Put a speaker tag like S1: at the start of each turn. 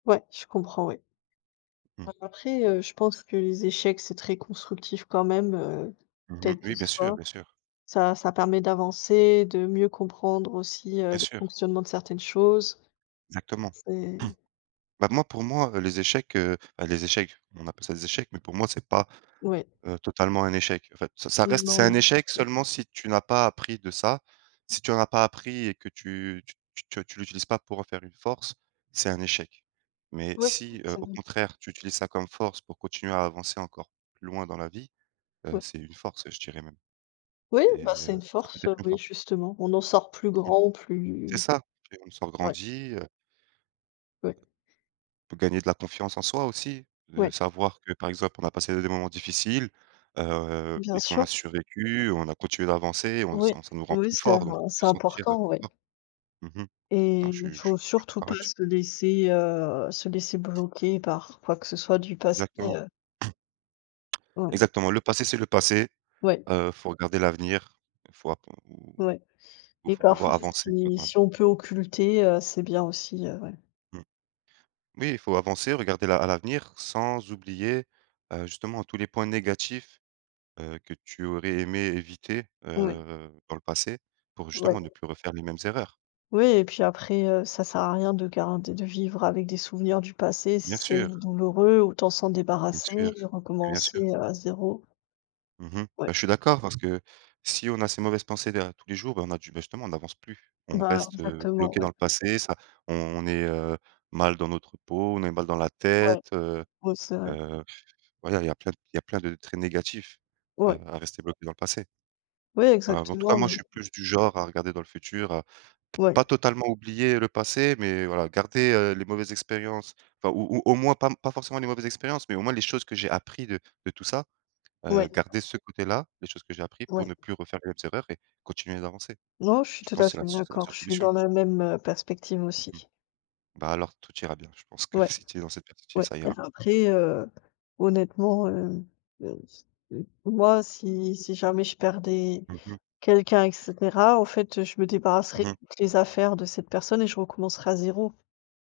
S1: Ouais. Je comprends, oui. A
S2: Mmh.
S1: après, heu, je pense que les échecs, c'est très constructif quand même, heu,
S2: Mmh mh.
S1: quel qu'ils
S2: Oui, bien sûr,
S1: soient.
S2: bien sûr.
S1: Ça ça permet d'avancer, de mieux comprendre aussi, heu,
S2: Bien
S1: le
S2: sûr.
S1: fonctionnement de certaines choses.
S2: Exactement.
S1: C'est
S2: Ben, moi, pour moi, heu, les échecs, heu enfin les échecs, on appelle ça des échecs, mais pour moi, c'est pas,
S1: Oui.
S2: heu, totalement un échec. En fait, ça, ça
S1: Oui,
S2: reste
S1: non
S2: c'est un
S1: non.
S2: échec seulement si tu n'as pas appris de ça, si tu en as pas appris et que tu tu tu te tu l'utilises pas pour en faire une force, c'est un échec, mais
S1: Ouais,
S2: si, heu,
S1: ça
S2: au
S1: n'y
S2: contraire, tu utilises ça comme force pour continuer à avancer encore plus loin dans la vie, heu,
S1: Ouais.
S2: c'est une force, je dirais même.
S1: Oui!
S2: C'est,
S1: Bah
S2: heu,
S1: c'est une
S2: ça
S1: force,
S2: devient
S1: heu,
S2: très
S1: oui,
S2: fort.
S1: justement, on en sort plus
S2: Mmh mh.
S1: grand ou plus.
S2: C'est ça et on sort
S1: Ouais.
S2: grandi, heu
S1: Ouais.
S2: pour gagner de la confiance en soi aussi, heu,
S1: Ouais.
S2: savoir que, par exemple, on a passé des moments difficiles, heu
S1: Bien
S2: et qu'on a
S1: sûr.
S2: survécu, on a continué d'avancer, on
S1: Oui,
S2: ça ça nous rend
S1: oui,
S2: plus
S1: c'est
S2: fort, donc on peut
S1: c'est
S2: se sentir, heu,
S1: important,
S2: plus
S1: oui.
S2: fort. Mmh mh.
S1: Et
S2: Non, je suis
S1: il
S2: je
S1: faut
S2: suis
S1: surtout
S2: d'accord
S1: pas
S2: là-dessus.
S1: se laisser, heu, se laisser bloquer par quoi que ce soit du passé,
S2: Exactement.
S1: heu. Ouais.
S2: Exactement. Le passé, c'est le passé,
S1: Ouais.
S2: heu, il faut regarder l'avenir, il faut appr
S1: Ouais.
S2: il
S1: Et
S2: faut
S1: parfois,
S2: pouvoir avancer, quoi,
S1: si
S2: dans la vie.
S1: si on peut occulter, heu, c'est bien aussi, heu, ouais.
S2: Mmh, oui, il faut avancer, regarder la à l'avenir sans oublier, heu, justement tous les points négatifs, heu, que tu aurais aimé éviter,
S1: Ouais.
S2: heu, dans le passé, pour justement
S1: Ouais.
S2: ne plus refaire les mêmes erreurs.
S1: Oui et puis après, heu, ça sert à rien de garder de vivre avec des souvenirs du passé si
S2: Bien
S1: c'est
S2: sûr.
S1: douloureux. Autant s'en
S2: Bien
S1: débarrasser
S2: sûr,
S1: et
S2: mais bien sûr.
S1: recommencer à zéro.
S2: Mmh mh.
S1: Ouais.
S2: Ben, je suis d'accord parce que si on a ces mauvaises pensées derrière tous les jours, ben, on a du justement, on n'avance plus, on
S1: Ben,
S2: reste, heu,
S1: exactement,
S2: bloqué dans
S1: ouais.
S2: le passé. Ça on est, heu, mal dans notre peau, on est mal dans la
S1: Ouais.
S2: tête, heu
S1: Ouais, c'est vrai.
S2: heu, voilà. Il y a plein il y plein de traits négatifs à
S1: Ouais.
S2: à rester bloqué dans le passé.
S1: Oui,
S2: Voilà. Bah, en tout cas,
S1: exactement,
S2: moi, je
S1: oui.
S2: suis plus du genre à regarder dans le futur, à p
S1: Ouais.
S2: pas totalement oublier le passé, mais voilà, garder, heu, les mauvaises expériences enfin ou ou au moins pas pas forcément les mauvaises expériences, mais au moins les choses que j'ai appris de de tout ça, heu,
S1: Ouais.
S2: garder ce côté-là, les choses que j'ai appris pour
S1: Ouais.
S2: ne plus refaire les mêmes erreurs et continuer d'avancer.
S1: Non, je suis
S2: Je
S1: tout à
S2: pense c'est la
S1: fait
S2: c'est la
S1: d'accord,
S2: seule
S1: je suis
S2: solution.
S1: dans la même, heu, perspective
S2: Mmh mh.
S1: aussi.
S2: Ben alors, tout ira bien. Je pense que
S1: Ouais,
S2: si tu es dans cette perspective,
S1: ouais.
S2: ça
S1: Même
S2: ira.
S1: après, heu, honnêtement, heu, moi si, si jamais je perdais
S2: Mmh mh.
S1: quelqu'un et cetera, en fait, je me
S2: Mmh
S1: débarrasserais
S2: mh.
S1: des affaires de cette personne et je recommencerais à zéro.